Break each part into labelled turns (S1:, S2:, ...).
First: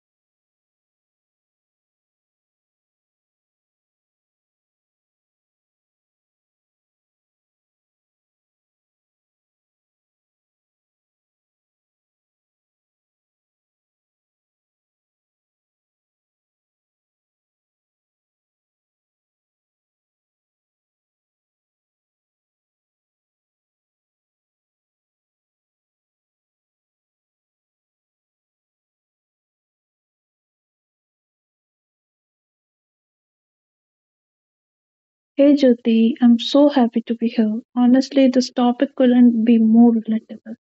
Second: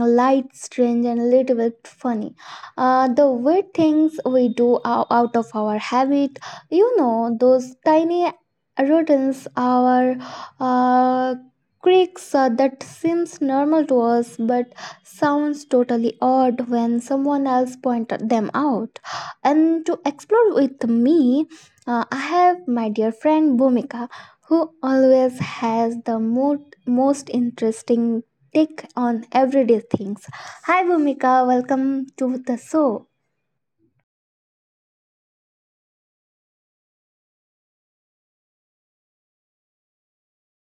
S1: light, strange and a little bit funny. The weird things we do out of our habit, those tiny routines, our uh, quirks that seems normal to us but sounds totally odd when someone else pointed them out. And to explore with me, I have my dear friend Bhumika, who always has the most interesting take on everyday things. Hi, Bhumika, welcome to the show.
S2: Hey Jyoti, I'm so happy to be here. Honestly, this topic couldn't be more relatable.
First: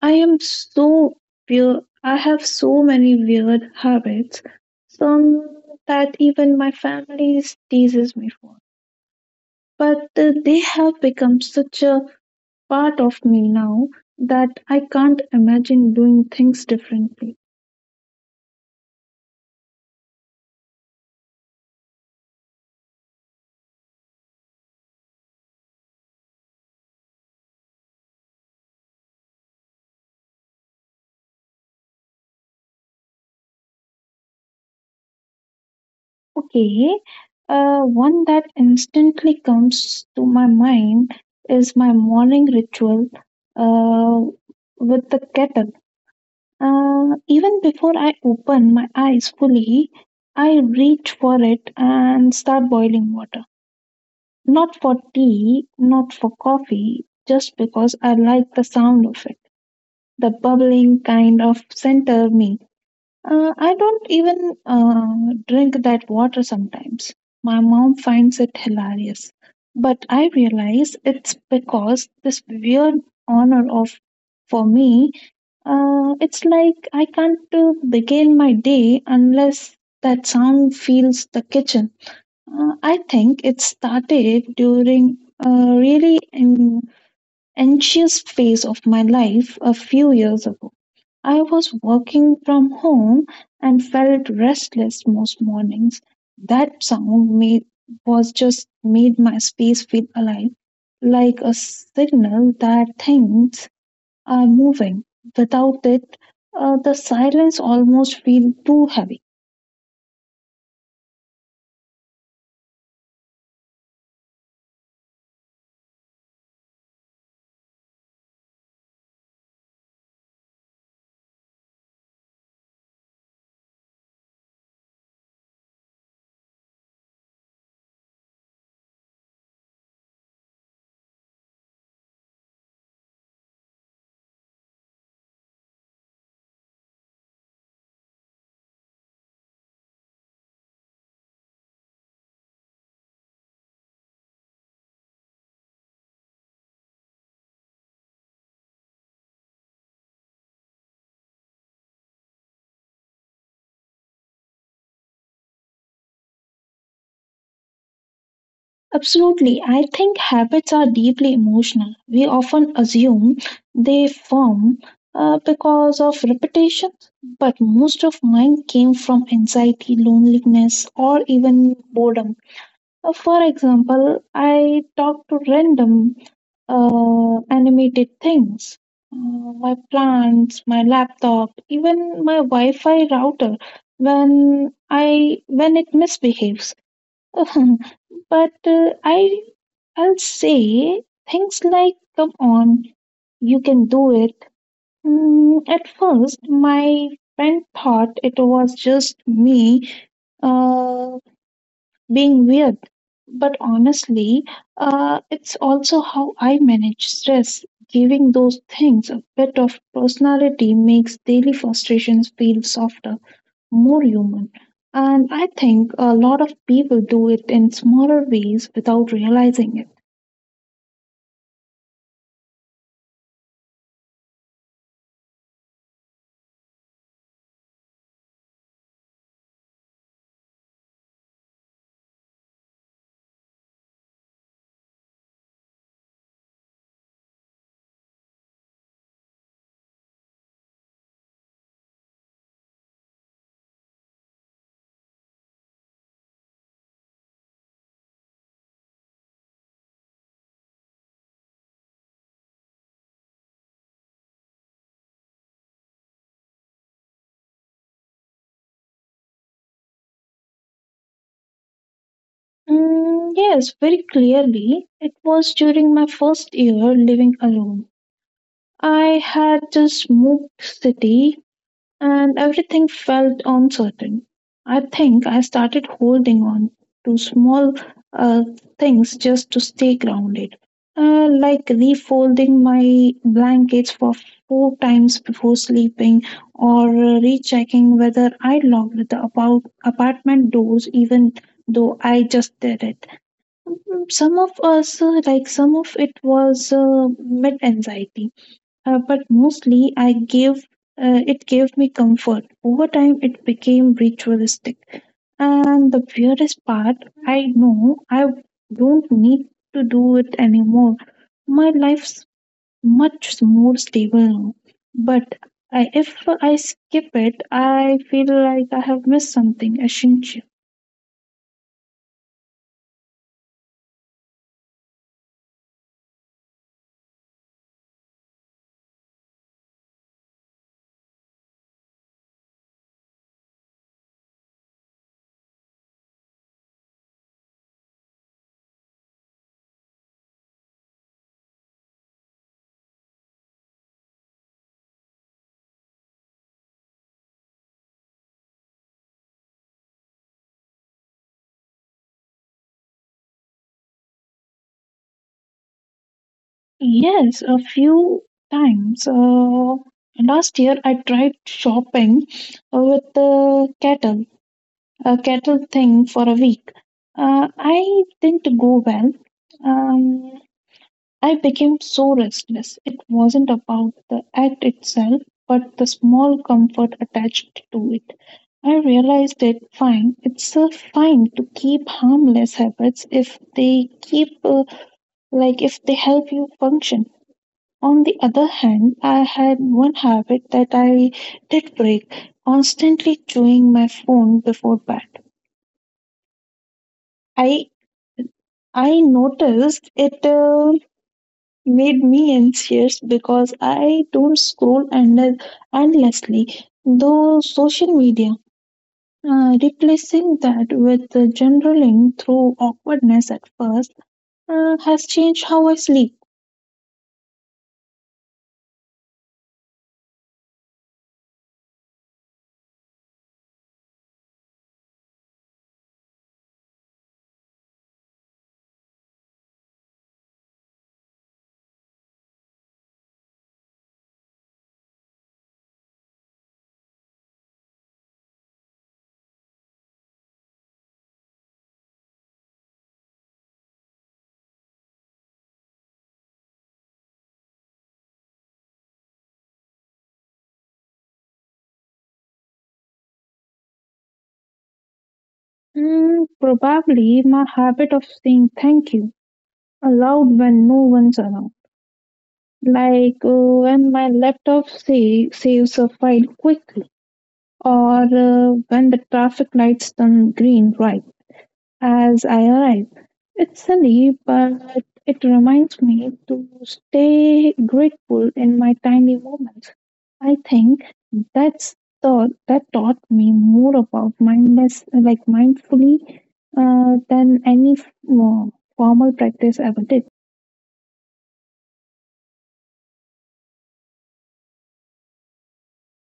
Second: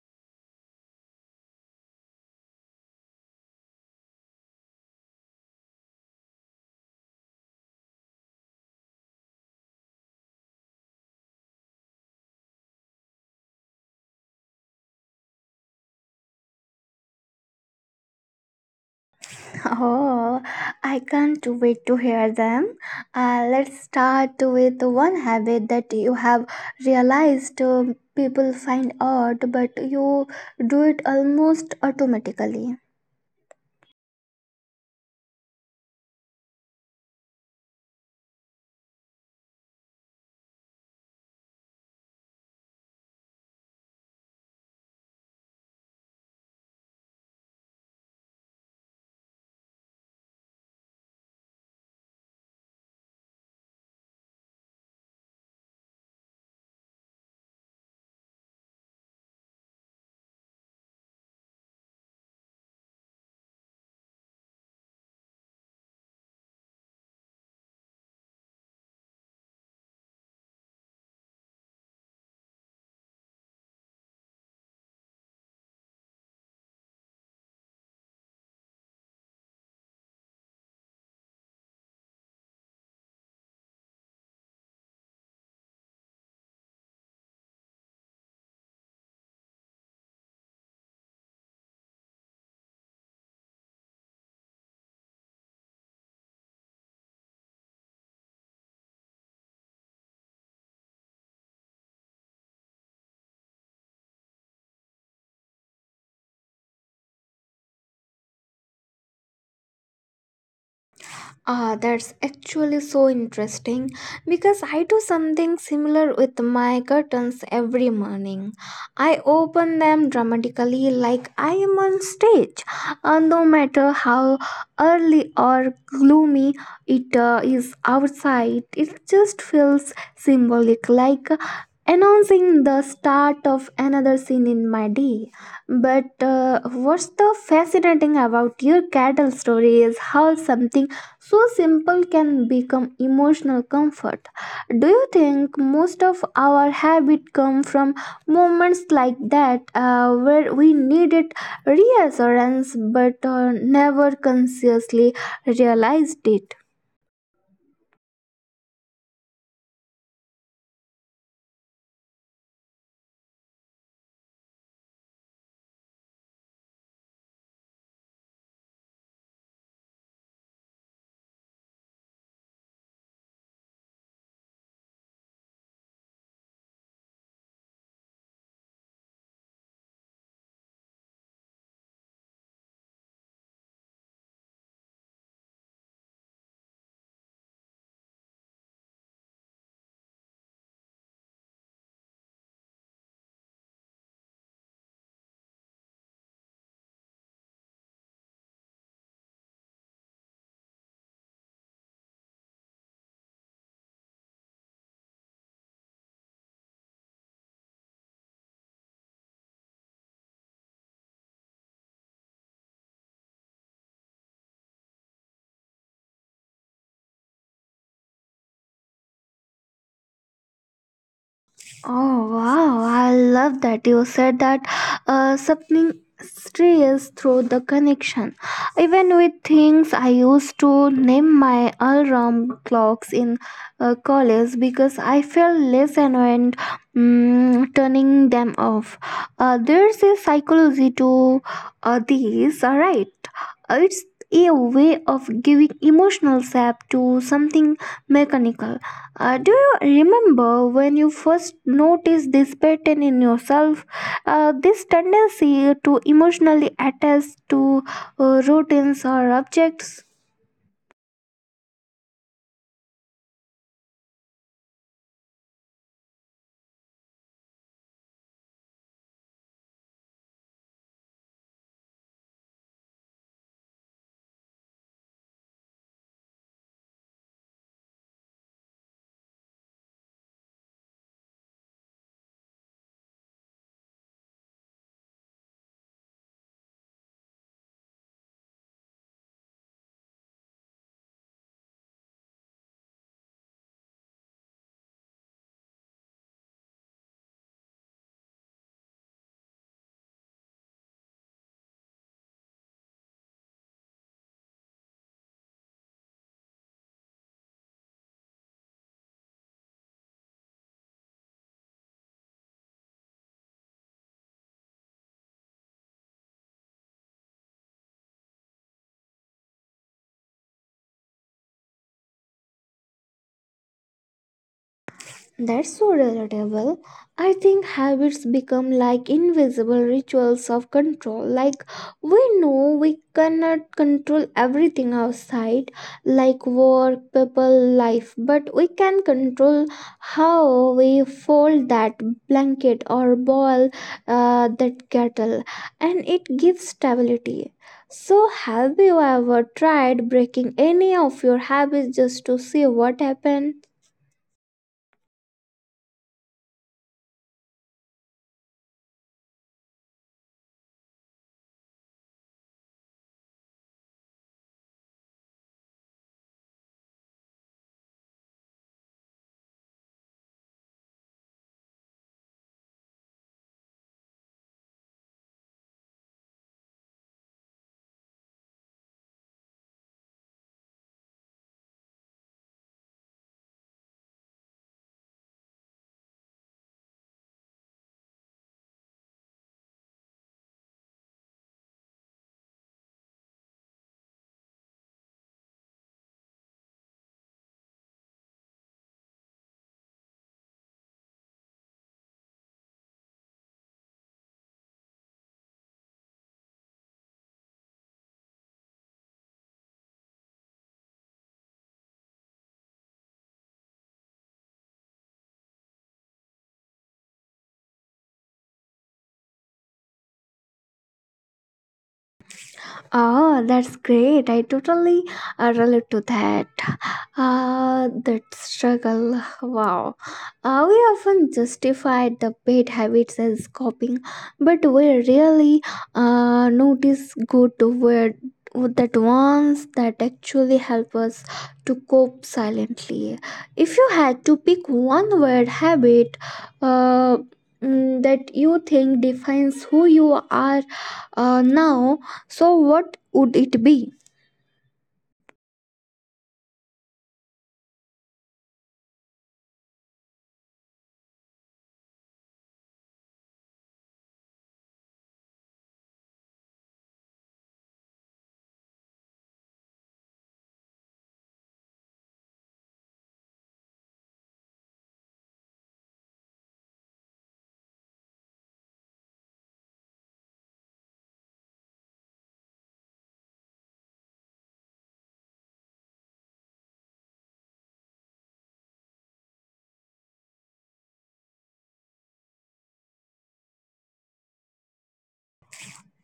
S2: I am so weird. I have so many weird habits, some that even my family teases me for. But they have become such a part of me now that I can't imagine doing things differently.
S1: Oh, I can't wait to hear them. Let's start with one habit that you have realized, people find odd, but you do it almost automatically.
S2: Okay, one that instantly comes to my mind is my morning ritual uh, with the kettle. Even before I open my eyes fully, I reach for it and start boiling water. Not for tea, not for coffee, just because I like the sound of it. The bubbling kind of center me. I don't even drink that water sometimes. My mom finds it hilarious. But I realize it's because this weird honor of, for me, it's like I can't begin my day unless that sound fills the kitchen. I think it started during a really an anxious phase of my life a few years ago. I was working from home and felt restless most mornings. That sound was just made my space feel alive, like a signal that things are moving. Without it, the silence almost feel too heavy.
S1: Ah, that's actually so interesting because I do something similar with my curtains every morning. I open them dramatically like I am on stage. No matter how early or gloomy it is outside, it just feels symbolic like announcing the start of another scene in my day. But what's the fascinating about your cattle story is how something so simple can become emotional comfort. Do you think most of our habit come from moments like that, where we needed reassurance but, never consciously realized it?
S2: Absolutely. I think habits are deeply emotional. We often assume they form because of repetition, but most of mine came from anxiety, loneliness, or even boredom. For example, I talk to random animated things. uh, My plants, my laptop, even my Wi-Fi router when I when it misbehaves but I'll say things like, come on, you can do it. At first, my friend thought it was just me uh, being weird. But honestly, it's also how I manage stress. Giving those things a bit of personality makes daily frustrations feel softer, more human. And I think a lot of people do it in smaller ways without realizing it.
S1: Oh wow, I love that you said that, something strays through the connection. Even with things I used to name my alarm clocks in college because I felt less annoyed turning them off. There's a psychology to, these, alright. It's a way of giving emotional sap to something mechanical. Do you remember when you first noticed this pattern in yourself? This tendency to emotionally attach to, routines or objects?
S2: Mm, yes, very clearly. It was during my first year living alone. I had just moved city and everything felt uncertain. I think I started holding on to small uh, things just to stay grounded, like refolding my blankets for four times before sleeping or rechecking whether I locked the about apartment doors even though I just did it. Like some of it was mid anxiety, but mostly I gave it gave me comfort. Over time, it became ritualistic. And the weirdest part, I know I don't need to do it anymore. My life's much more stable now. But if I skip it, I feel like I have missed something essential.
S1: That's so relatable. I think habits become like invisible rituals of control. Like we know we cannot control everything outside, like work, people, life, but we can control how we fold that blanket or ball, that kettle, and it gives stability. So, have you ever tried breaking any of your habits just to see what happens?
S2: Yes, a few times. Last year, I tried shopping with the kettle a kettle thing for a week. I didn't go well. Um, I became so restless. It wasn't about the act itself, but the small comfort attached to it. I realized it fine. It's fine to keep harmless habits if they keep, like, if they help you function. On the other hand, I had one habit that I did break constantly chewing my phone before bed. I I noticed it made me anxious because I don't scroll endlessly though social media. Replacing that with generaling through awkwardness at first has changed how I sleep.
S1: Oh, that's great. I totally, relate to that. Ah, that struggle. Wow. We often justify the bad habits as coping, but we rarely, notice good word that ones that actually help us to cope silently. If you had to pick one word habit, uh, that you think defines who you are, now, so, what would it be?
S2: Probably my habit of saying thank you aloud when no one's around, like when my saves a file quickly or when the traffic lights turn green right as I arrive. It's silly, but it reminds me to stay grateful in my tiny moments. I think that's thought that taught me more about like mindfully, than any uh, formal practice ever did.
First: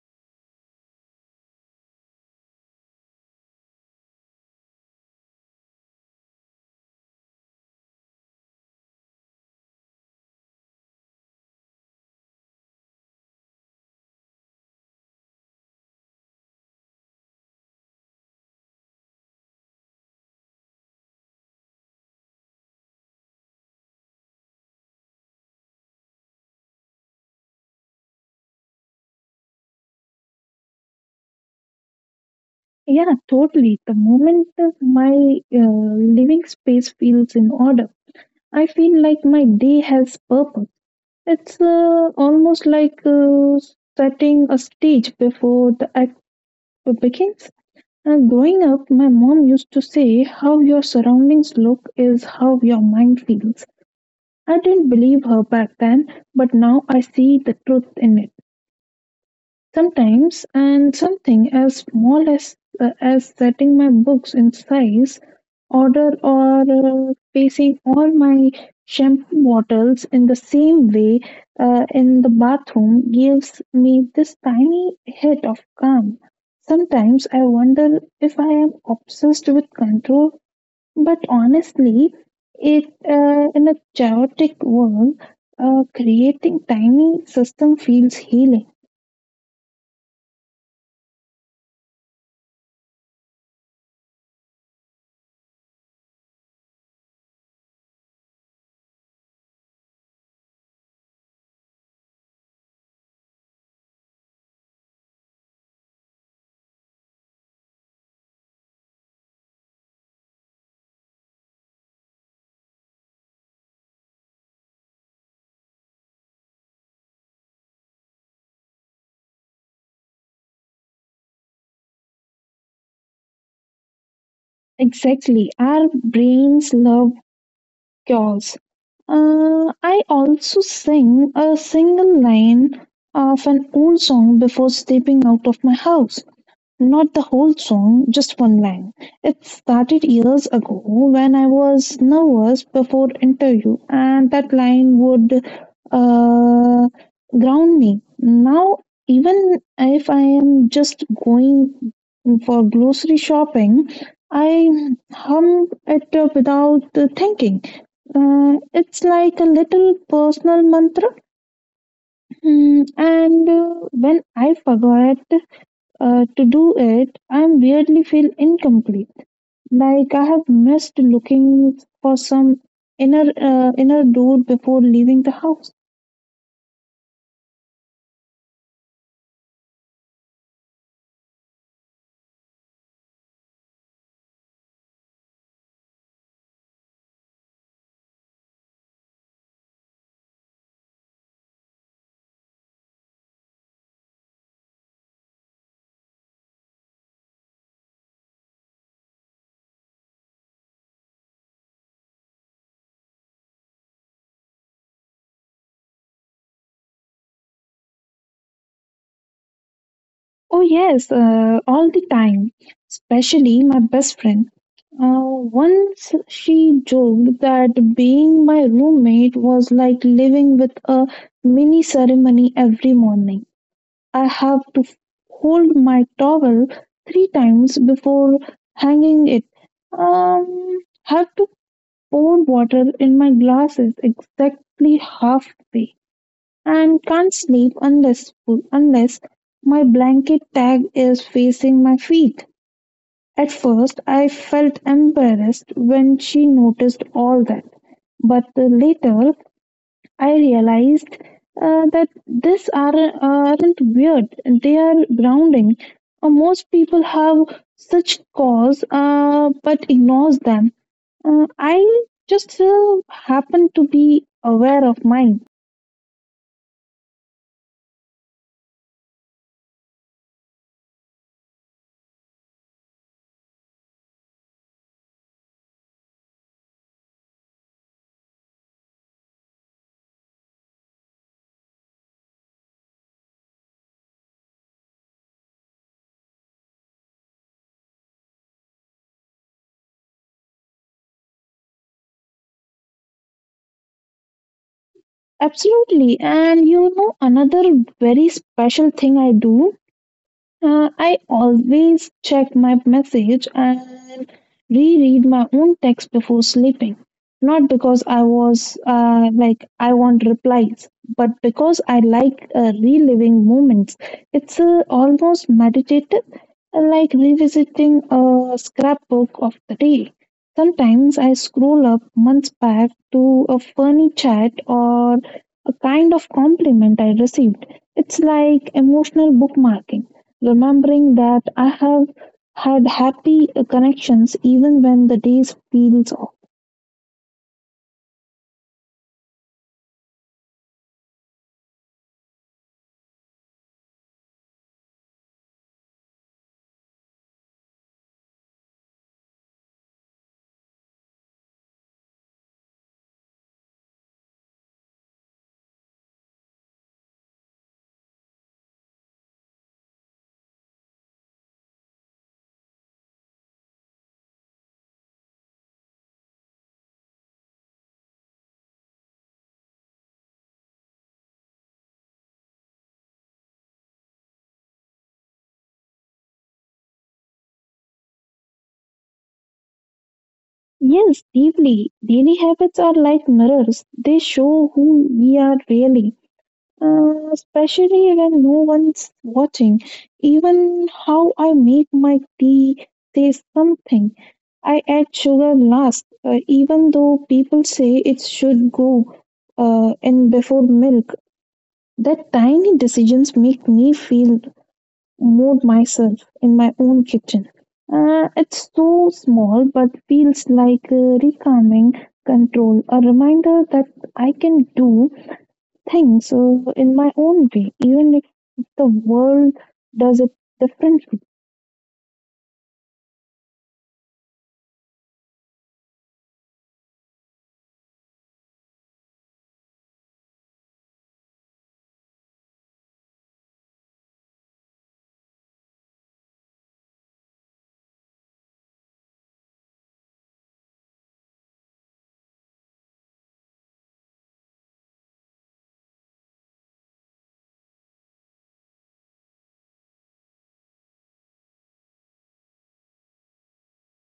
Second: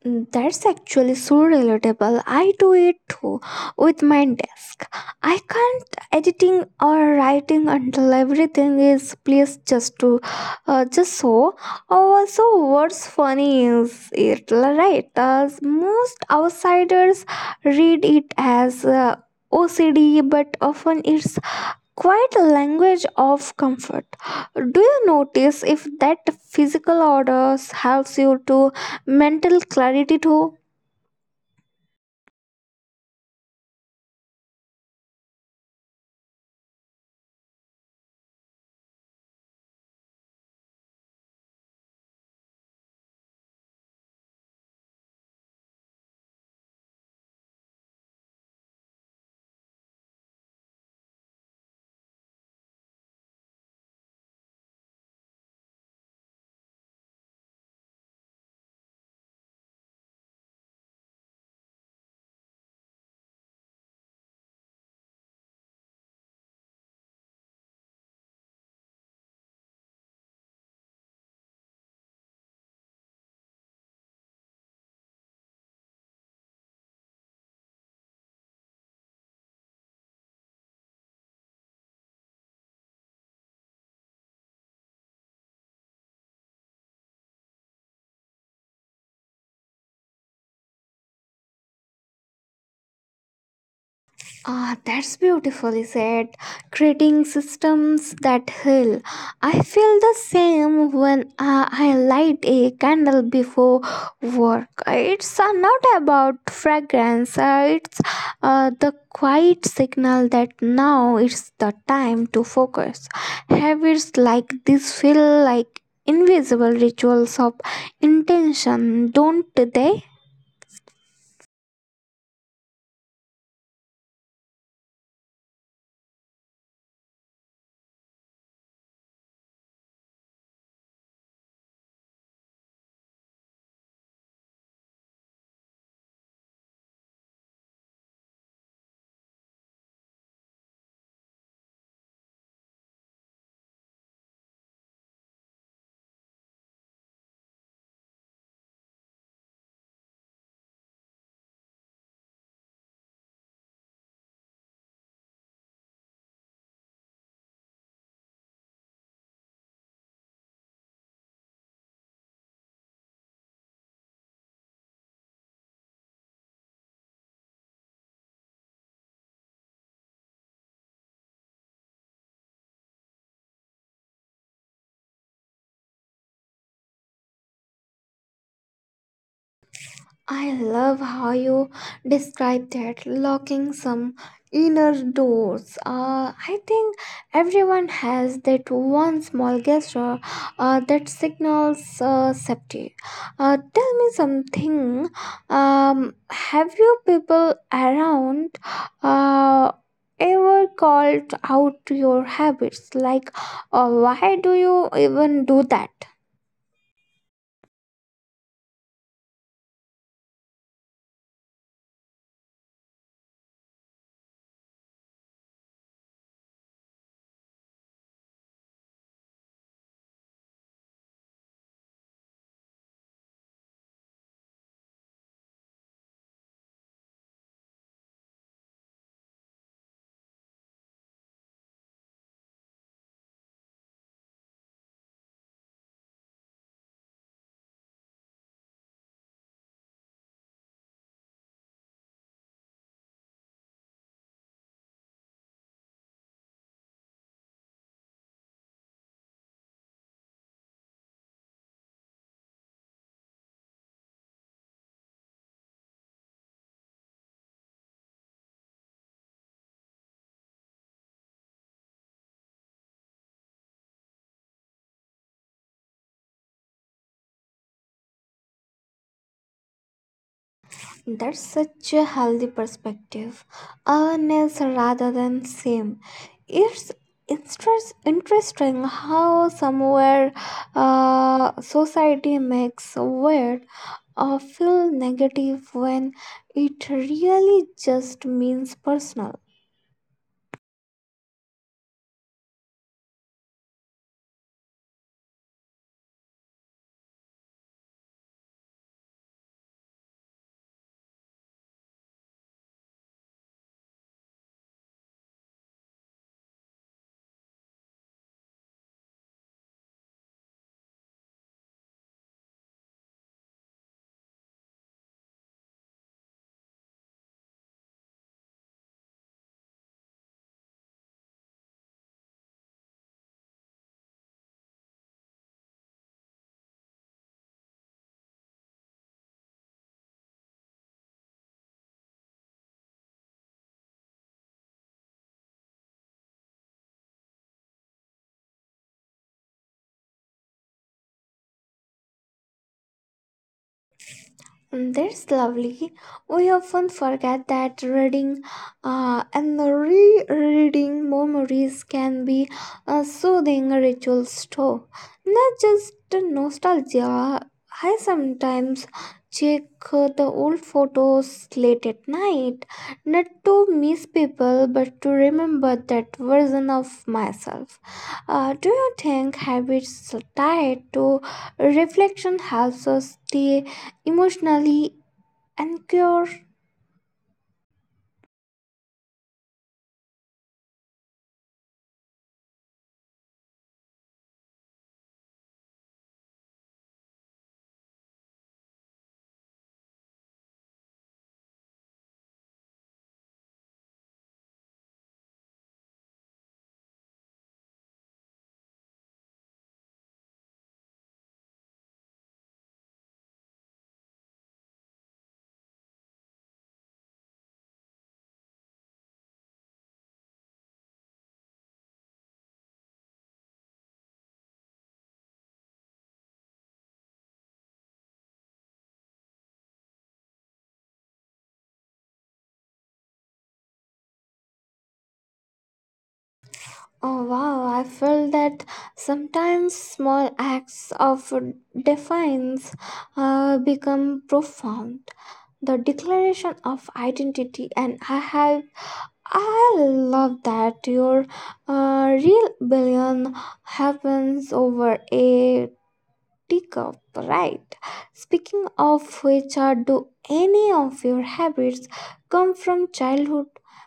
S1: That's actually so relatable. I do it too with my desk. I can't editing or writing until everything is placed just so. Also, what's funny is it right? As most outsiders read it as, OCD, but often it's quite a language of comfort. Do you notice if that physical orders helps you to mental clarity too?
S2: Yeah, totally. The moment that my living space feels in order, I feel like my day has purpose. It's almost like setting a stage before the act begins. Growing up, my mom used to say, "How your surroundings look is how your mind feels." I didn't believe her back then, but now I see the truth in it. Sometimes, and something as small as as setting my books in size, order, or placing all my shampoo bottles in the same way in the bathroom gives me this tiny hit of calm. Sometimes I wonder if I am obsessed with control, but honestly, it in a chaotic world, creating tiny system feels healing.
S1: Ah, that's beautifully said. Creating systems that heal. I feel the same when, I light a candle before work. It's, not about fragrance, it's, the quiet signal that now it's the time to focus. Habits like this feel like invisible rituals of intention, don't they?
S2: Exactly. Our brains love cures. I also sing a single line of an old song before stepping out of my house. Not the whole song, just one line. It started years ago when I was nervous before interview and that line would uh, ground me. Now even if I am just going for grocery shopping, I hum it up without thinking. It's like a little personal mantra. And when I forget to do it, I weirdly feel incomplete, like I have missed looking for some inner door before leaving the house.
S1: I love how you described that locking some inner doors. I think everyone has that one small gesture, that signals, safety. Tell me something. Have you people around, uh, ever called out your habits? Like, why do you even do that?
S2: Oh, yes, all the time, especially my best friend. Uh, Once she joked that being my roommate was like living with a mini ceremony every morning. I have to hold my towel three times before hanging it. Have to pour water in my glasses exactly halfway, and can't sleep unless my blanket tag is facing my feet. At first, I felt embarrassed when she noticed all that, but later I realized that aren't weird, they are grounding. Most people have such cause, but ignores them. I just happen to be aware of mine.
S1: That's such a healthy perspective. Awareness rather than shame. It's interesting how somewhere, society makes weird or feel negative when it really just means personal.
S2: Absolutely. And another very special thing I do. I always check my message and reread my own text before sleeping. Not because I was like, I want replies, but because I like reliving moments. It's almost meditative, like revisiting a scrapbook of the day. Sometimes I scroll up months back to a funny chat or a kind of compliment I received. It's like emotional bookmarking. Remembering that I have had happy connections even when the days feels off.
S1: That's lovely. We often forget that reading, and rereading memories can be a soothing rituals too, not just the nostalgia. I sometimes check, the old photos late at night, not to miss people, but to remember that version of myself. Do you think habits tied to reflection helps us stay emotionally anchored?
S2: Yes, deeply. Daily habits are like mirrors. They show who we are really. Especially when no one's watching. Even how I make my tea says something. I add sugar last, even though people say it should go in before milk. That tiny decisions make me feel mode myself in my own kitchen. It's so small but feels like recalming control, a reminder that I can do things in my own way, even if the world does it differently.
S1: Oh wow, I feel that sometimes small acts of defiance, become profound. The declaration of identity, and I love that your, real billion happens over a tick, right? Speaking of which, do any of your habits come from childhood?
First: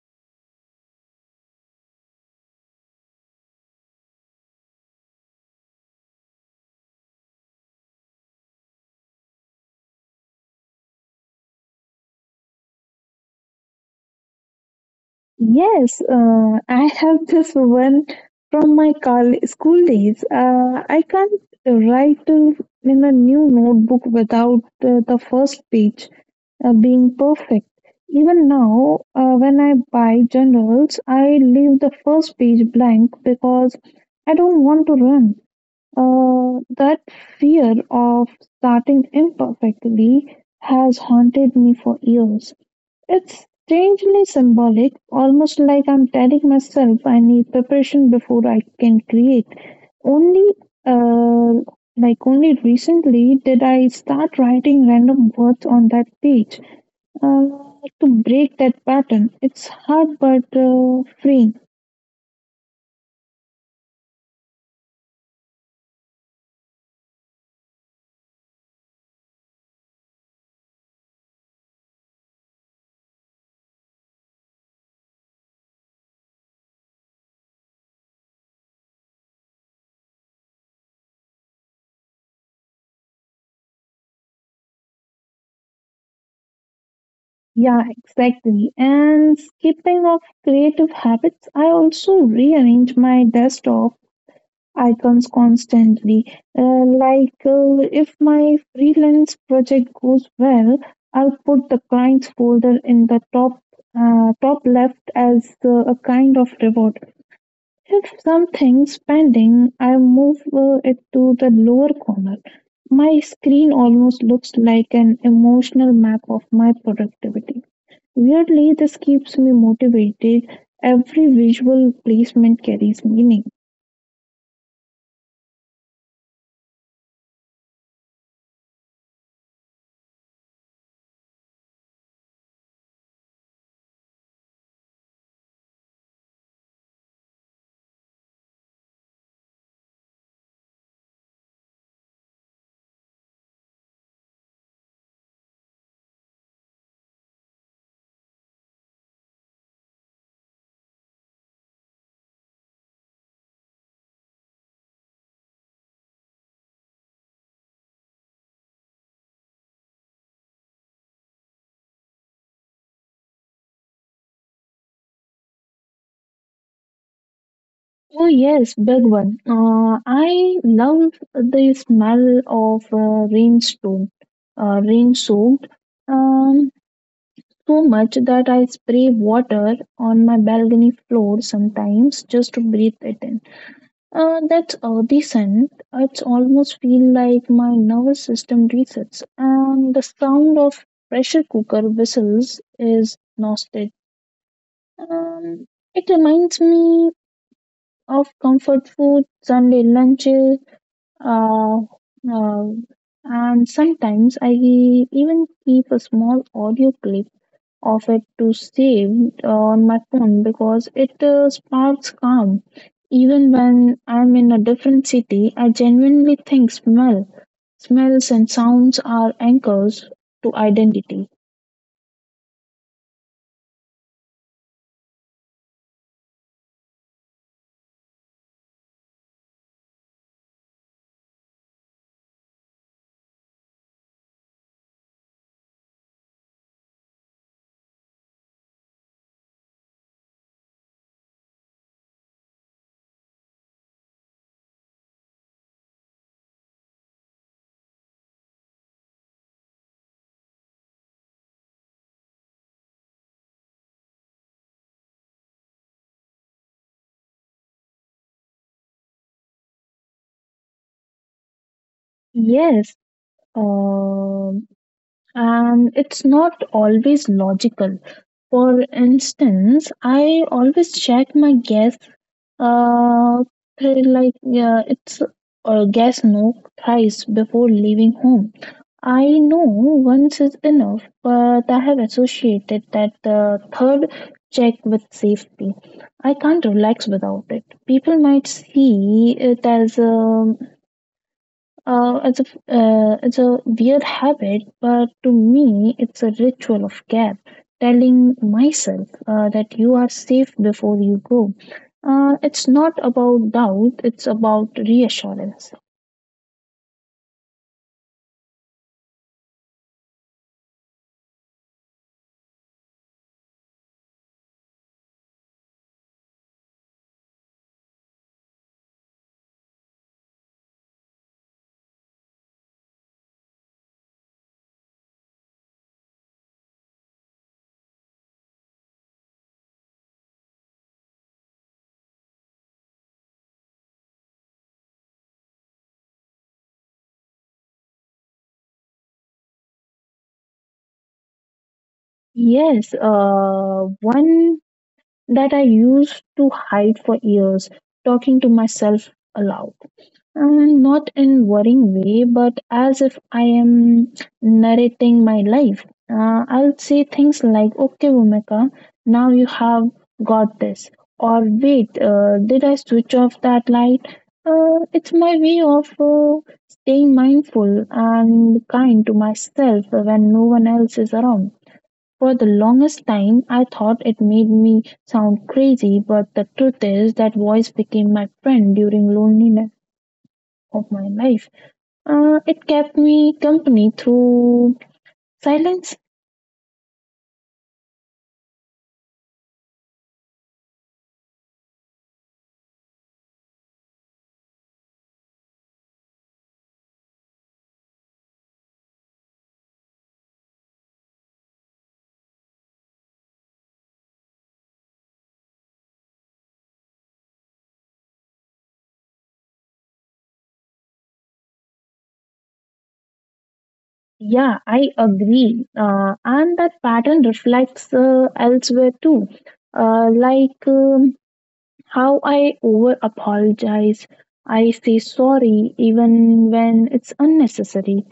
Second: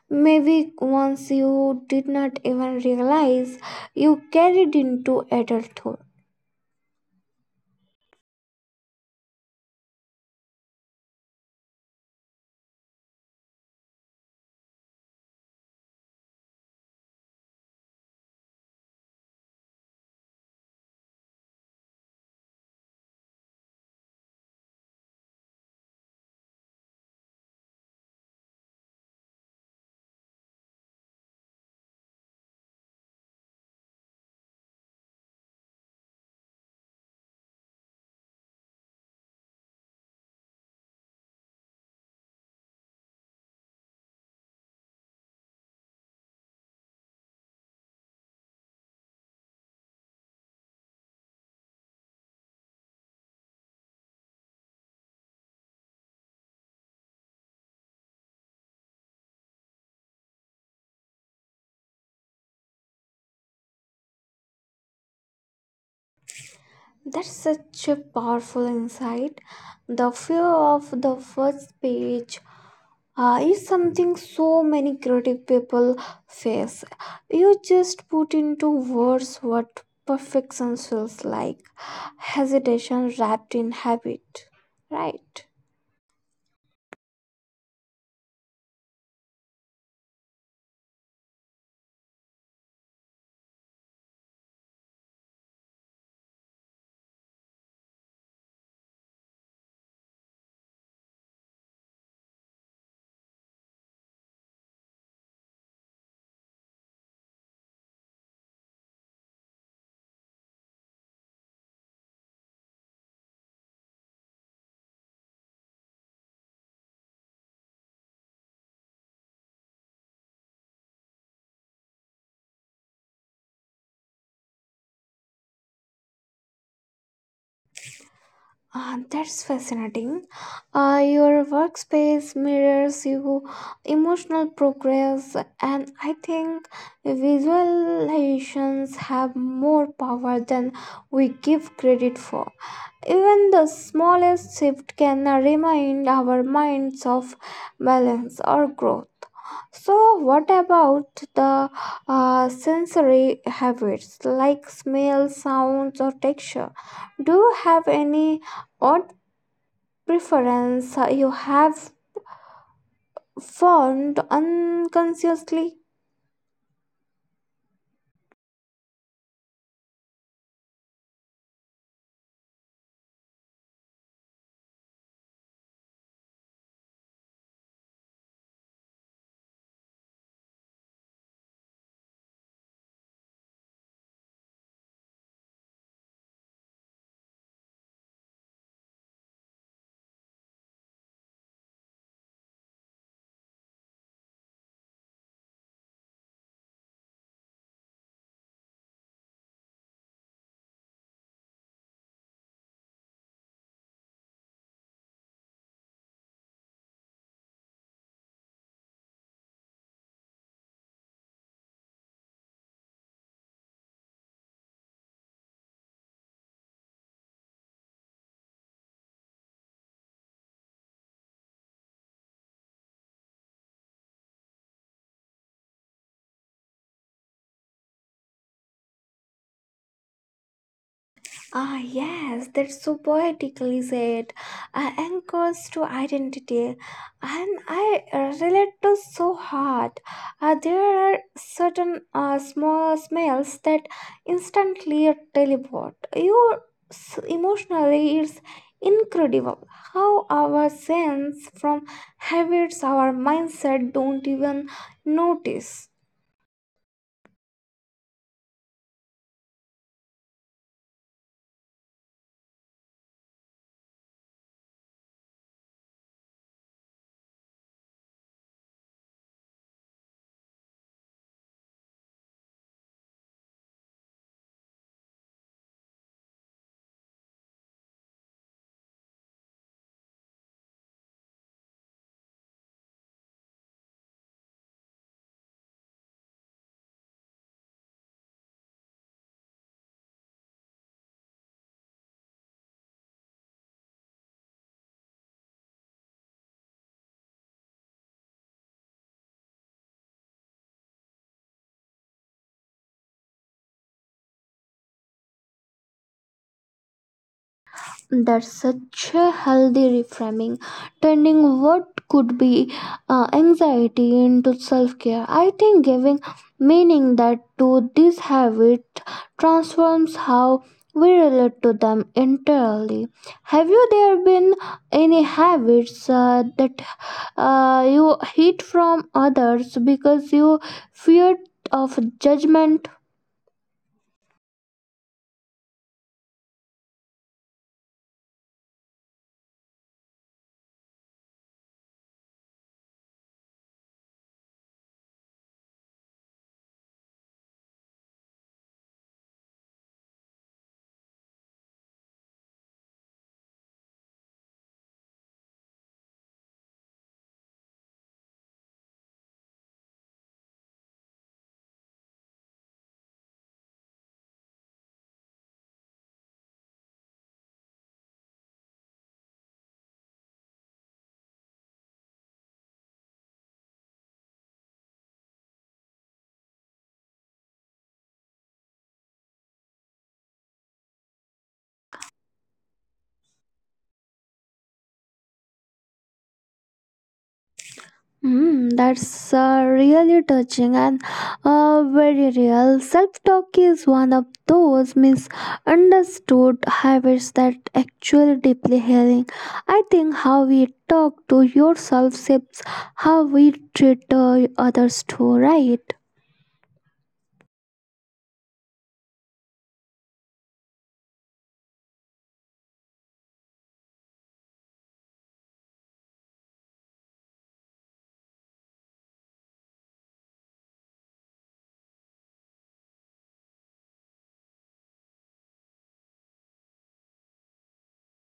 S1: Maybe ones you did not even realize you carried into adulthood.
S2: Yes, I have this one from school days. I can't write in a new notebook without the first page being perfect. Even now, when I buy journals, I leave the first page blank because I don't want to run. That fear of starting imperfectly has haunted me for years. It's strangely symbolic, almost like I'm telling myself I need preparation before I can create. Only uh, like only recently did I start writing random words on that page uh, to break that pattern. It's hard but freeing.
S1: That's such a powerful insight. The fear of the first page, is something so many creative people face. You just put into words what perfection feels like hesitation wrapped in habit, right?
S2: Yeah, exactly. And skipping of creative habits, I also rearrange my desktop icons constantly. Like if my freelance project goes well, I'll put the clients folder in the top left as a kind of reward. If something's pending, I move it to the lower corner. My screen almost looks like an emotional map of my productivity. Weirdly, this keeps me motivated. Every visual placement carries meaning.
S1: Ah, that's fascinating. Your workspace mirrors your emotional progress, and I think visualizations have more power than we give credit for. Even the smallest shift can remind our minds of balance or growth. So, what about the, sensory habits like smell, sounds, or texture? Do you have any? What preference you have formed unconsciously?
S2: Oh, yes, big one. I love the smell of rainstorm, rain soaked. Um, So much that I spray water on my balcony floor sometimes just to breathe it in. That's the scent. It's almost feel like my nervous system resets, and the sound of pressure cooker whistles is nostalgic. Um, it reminds me of comfort food, Sunday lunches, uh, uh, and sometimes I even keep a small audio clip of it to save on my phone because it sparks calm. Even when I'm in a different city, I genuinely think smells and sounds are anchors to identity.
S1: Ah, yes, that's so poetically said. Anchors to identity, and I, relate to so hard. There are certain, small smells that instantly teleport you emotionally. It's incredible how our sense from habits, our mindset don't even notice.
S2: Yes, um, and it's not always logical. For instance, I always check my gas, uh, like it's gas note thrice before leaving home. I know once is enough, but I have associated that third check with safety. I can't relax without it. People might see it as a as a as a weird habit, but to me, it's a ritual of care. Telling myself that you are safe before you go. It's not about doubt; it's about reassurance.
S1: That's such a healthy reframing, turning what could be, anxiety into self care. I think giving meaning that to this habit transforms how we relate to them entirely. Have you there been any habits, that, you hid from others because you feared of judgment?
S2: Yes, one that I used to hide for years, talking to myself aloud. And not in worrying way, but as if I am narrating my life. I'll say things like, okay, Bhumika, now you have got this. Or wait, did I switch off that light? It's my way of staying mindful and kind to myself when no one else is around. For the longest time I thought it made me sound crazy, but the truth is that voice became my friend during loneliness of my life. It kept me company through silence.
S1: That's, really touching and, very real. Self talk is one of those misunderstood habits that actually deeply healing. I think how we talk to yourself shapes how we treat, others too, right?
S2: Yeah, I agree. And that pattern reflects elsewhere too. Like how I over apologize, I say sorry even when it's unnecessary.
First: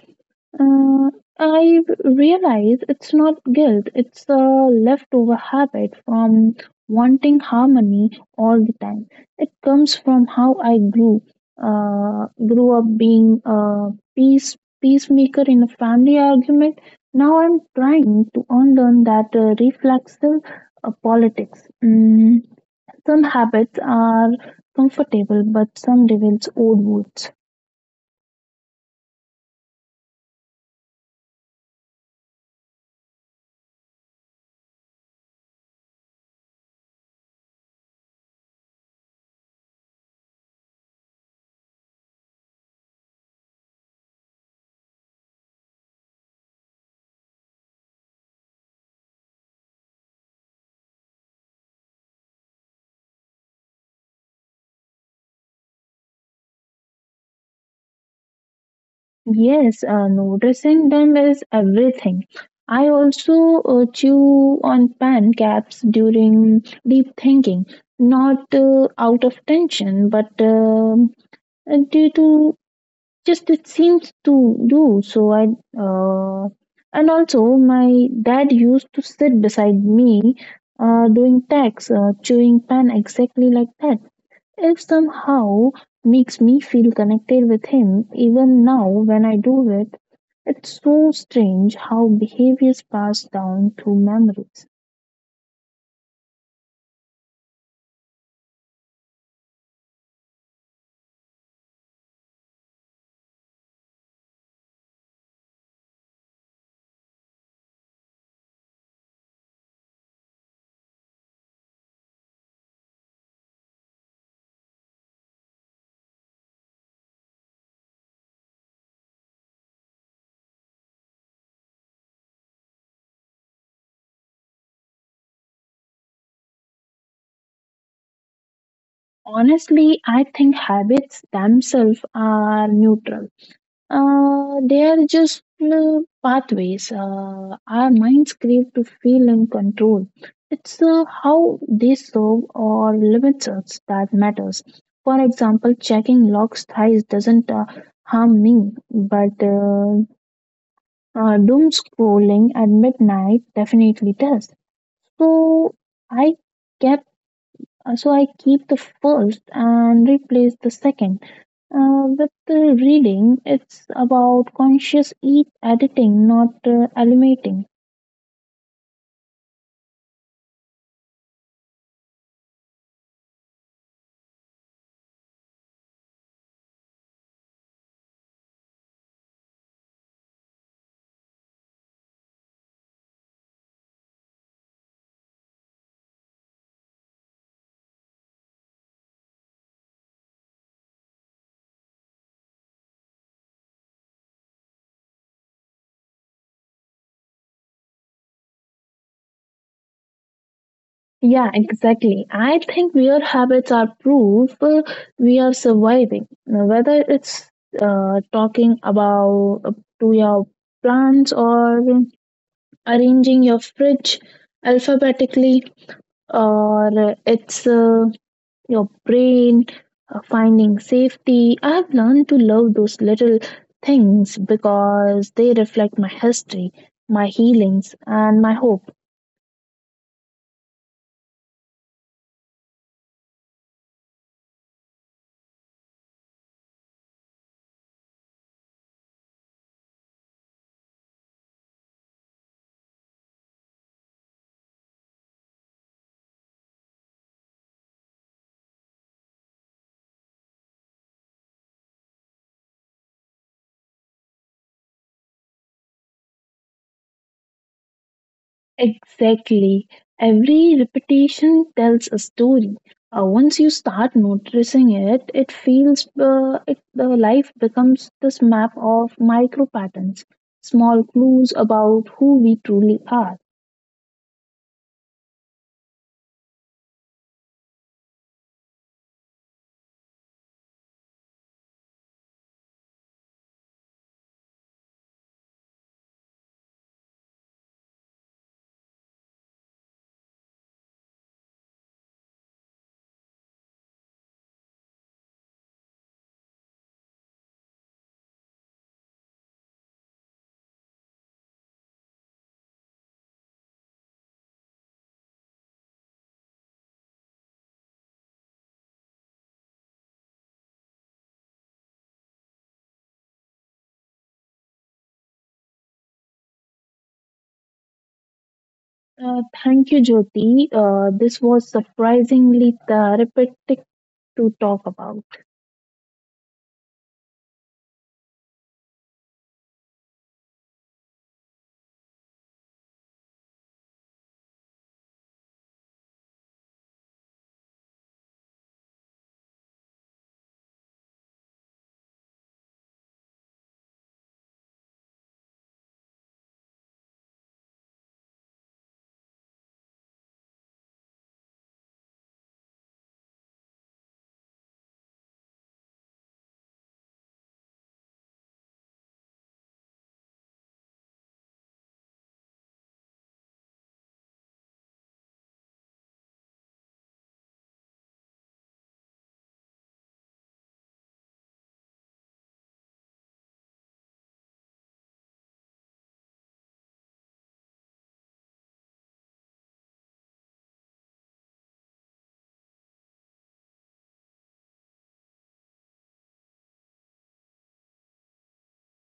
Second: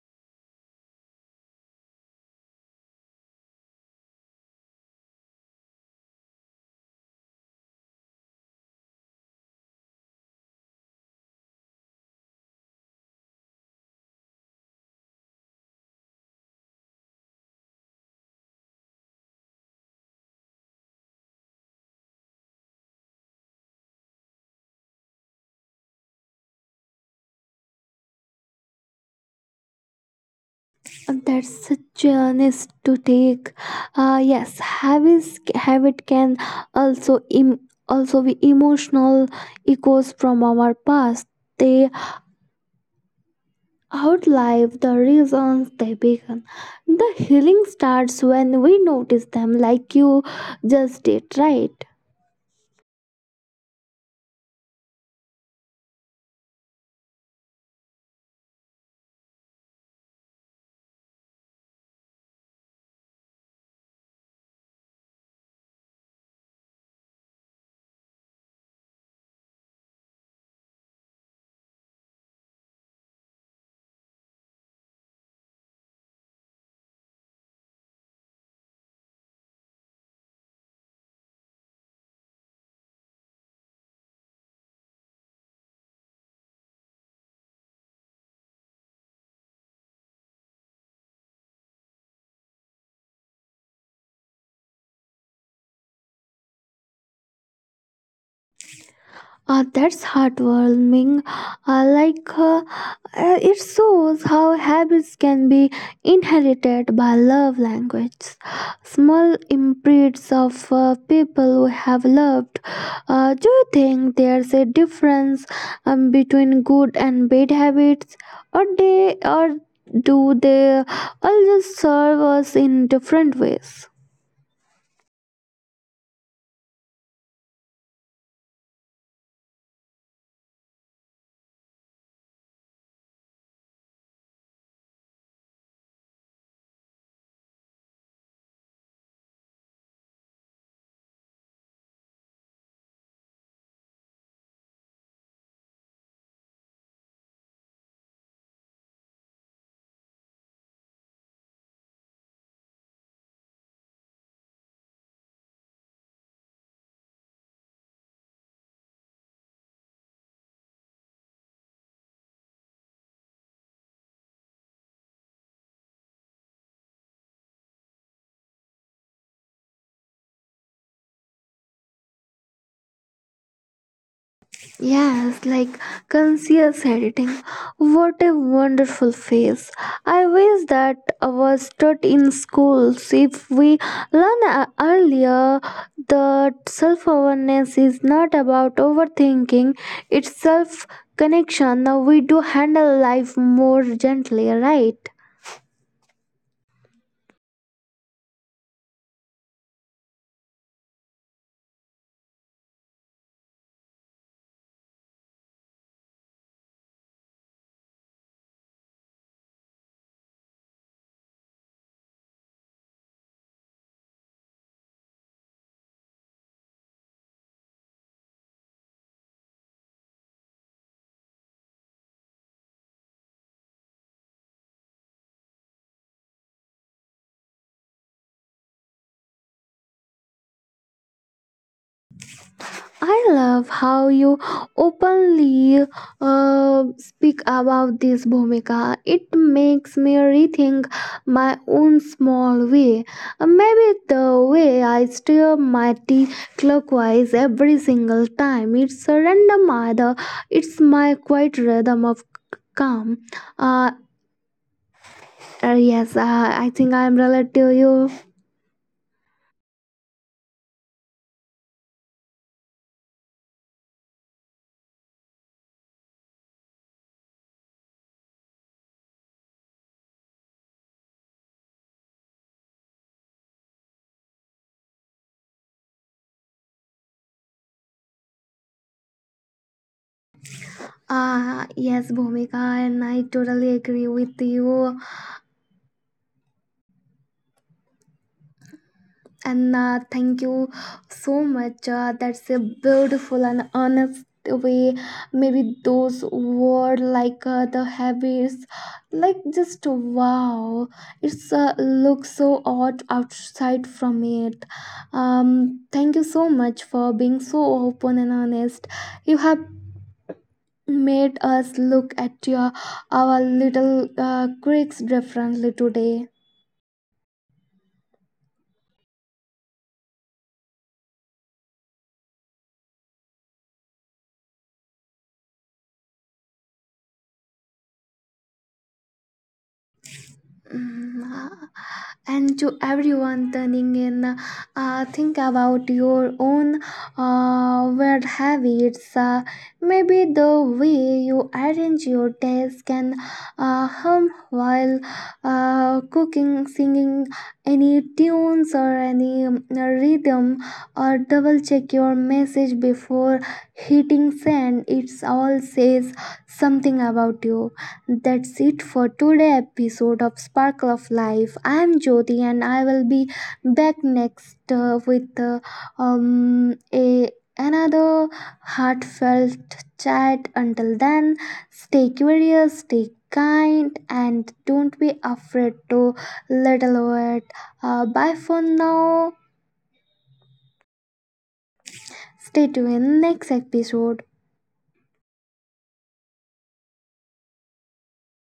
S2: Uh, I realize it's not guilt, it's a leftover habit from wanting harmony all the time. It comes from how I grew. Uh, Grew up being a peacemaker in a family argument. Now I'm trying to unlearn that reflexive politics. Some habits are comfortable, but some reveals old wounds.
S1: That's such a honest to take. Yes, habit can also Im- also be emotional echoes from our past. They outlive the reasons they began. The healing starts when we notice them, like you just did, right?
S2: Yes, noticing them is everything. I also chew on pen caps during deep thinking, not out of tension, but due to just it seems to do. So I uh, and also my dad used to sit beside me doing tax, chewing pen exactly like that. It somehow makes me feel connected with him even now when I do it. It's so strange how behaviors pass down through memories.
S1: That's heartwarming. Like, it shows how habits can be inherited by love language. Small imprints of, people we have loved. Do you think there's a difference, between good and bad habits, or do they all just serve us in different ways?
S2: Honestly, I think habits themselves are neutral. They are just pathways. Our minds crave to feel in control. It's how they serve or limit us that matters. For example, checking lock's thighs doesn't harm me, but doom scrolling at midnight definitely does. So I kept, so I keep the first and replace the second. With the reading, it's about conscious eat editing, not eliminating.
S1: Yes, like conscious editing. What a wonderful phase. I wish that was taught in schools. If we learn, earlier that self awareness is not about overthinking, it's self connection, we do handle life more gently, right?
S2: Yeah, exactly. I think weird habits are proof we are surviving. Now, whether it's talking about to your plants or arranging your fridge alphabetically, or it's your brain, finding safety. I've learned to love those little things because they reflect my history, my healings, and my hope.
S1: I love how you openly, speak about this, Bhumika. It makes me rethink my own small way. Maybe the way I stir my tea clockwise every single time. It's a random either. It's my quiet rhythm of calm. Uh, yes, I think I am relative to you.
S2: Exactly. Every repetition tells a story. Once you start noticing it, the life becomes this map of micro patterns, small clues about who we truly are.
S1: Yes, Bhumika, and I totally agree with you, and thank you so much, that's a beautiful and honest way. Maybe those were like, the habits, like, just wow, it's, looks so odd outside from it. Thank you so much for being so open and honest. You have made us look at your our little, quirks differently today.
S2: Thank you, Jyoti. This was surprisingly therapeutic to talk about.
S1: Mm, and to everyone turning in, think about your own, weird habits, maybe the way you arrange your desk and, hum while, cooking singing any tunes or any, rhythm or double check your message before hitting send, it's all says something about you. That's it for today episode of Sparkle of Life. I am Jyoti and I will be back next, with a another heartfelt chat. Until then, stay curious, stay kind, and don't be afraid to let alert. Bye for now. Stay tuned next episode.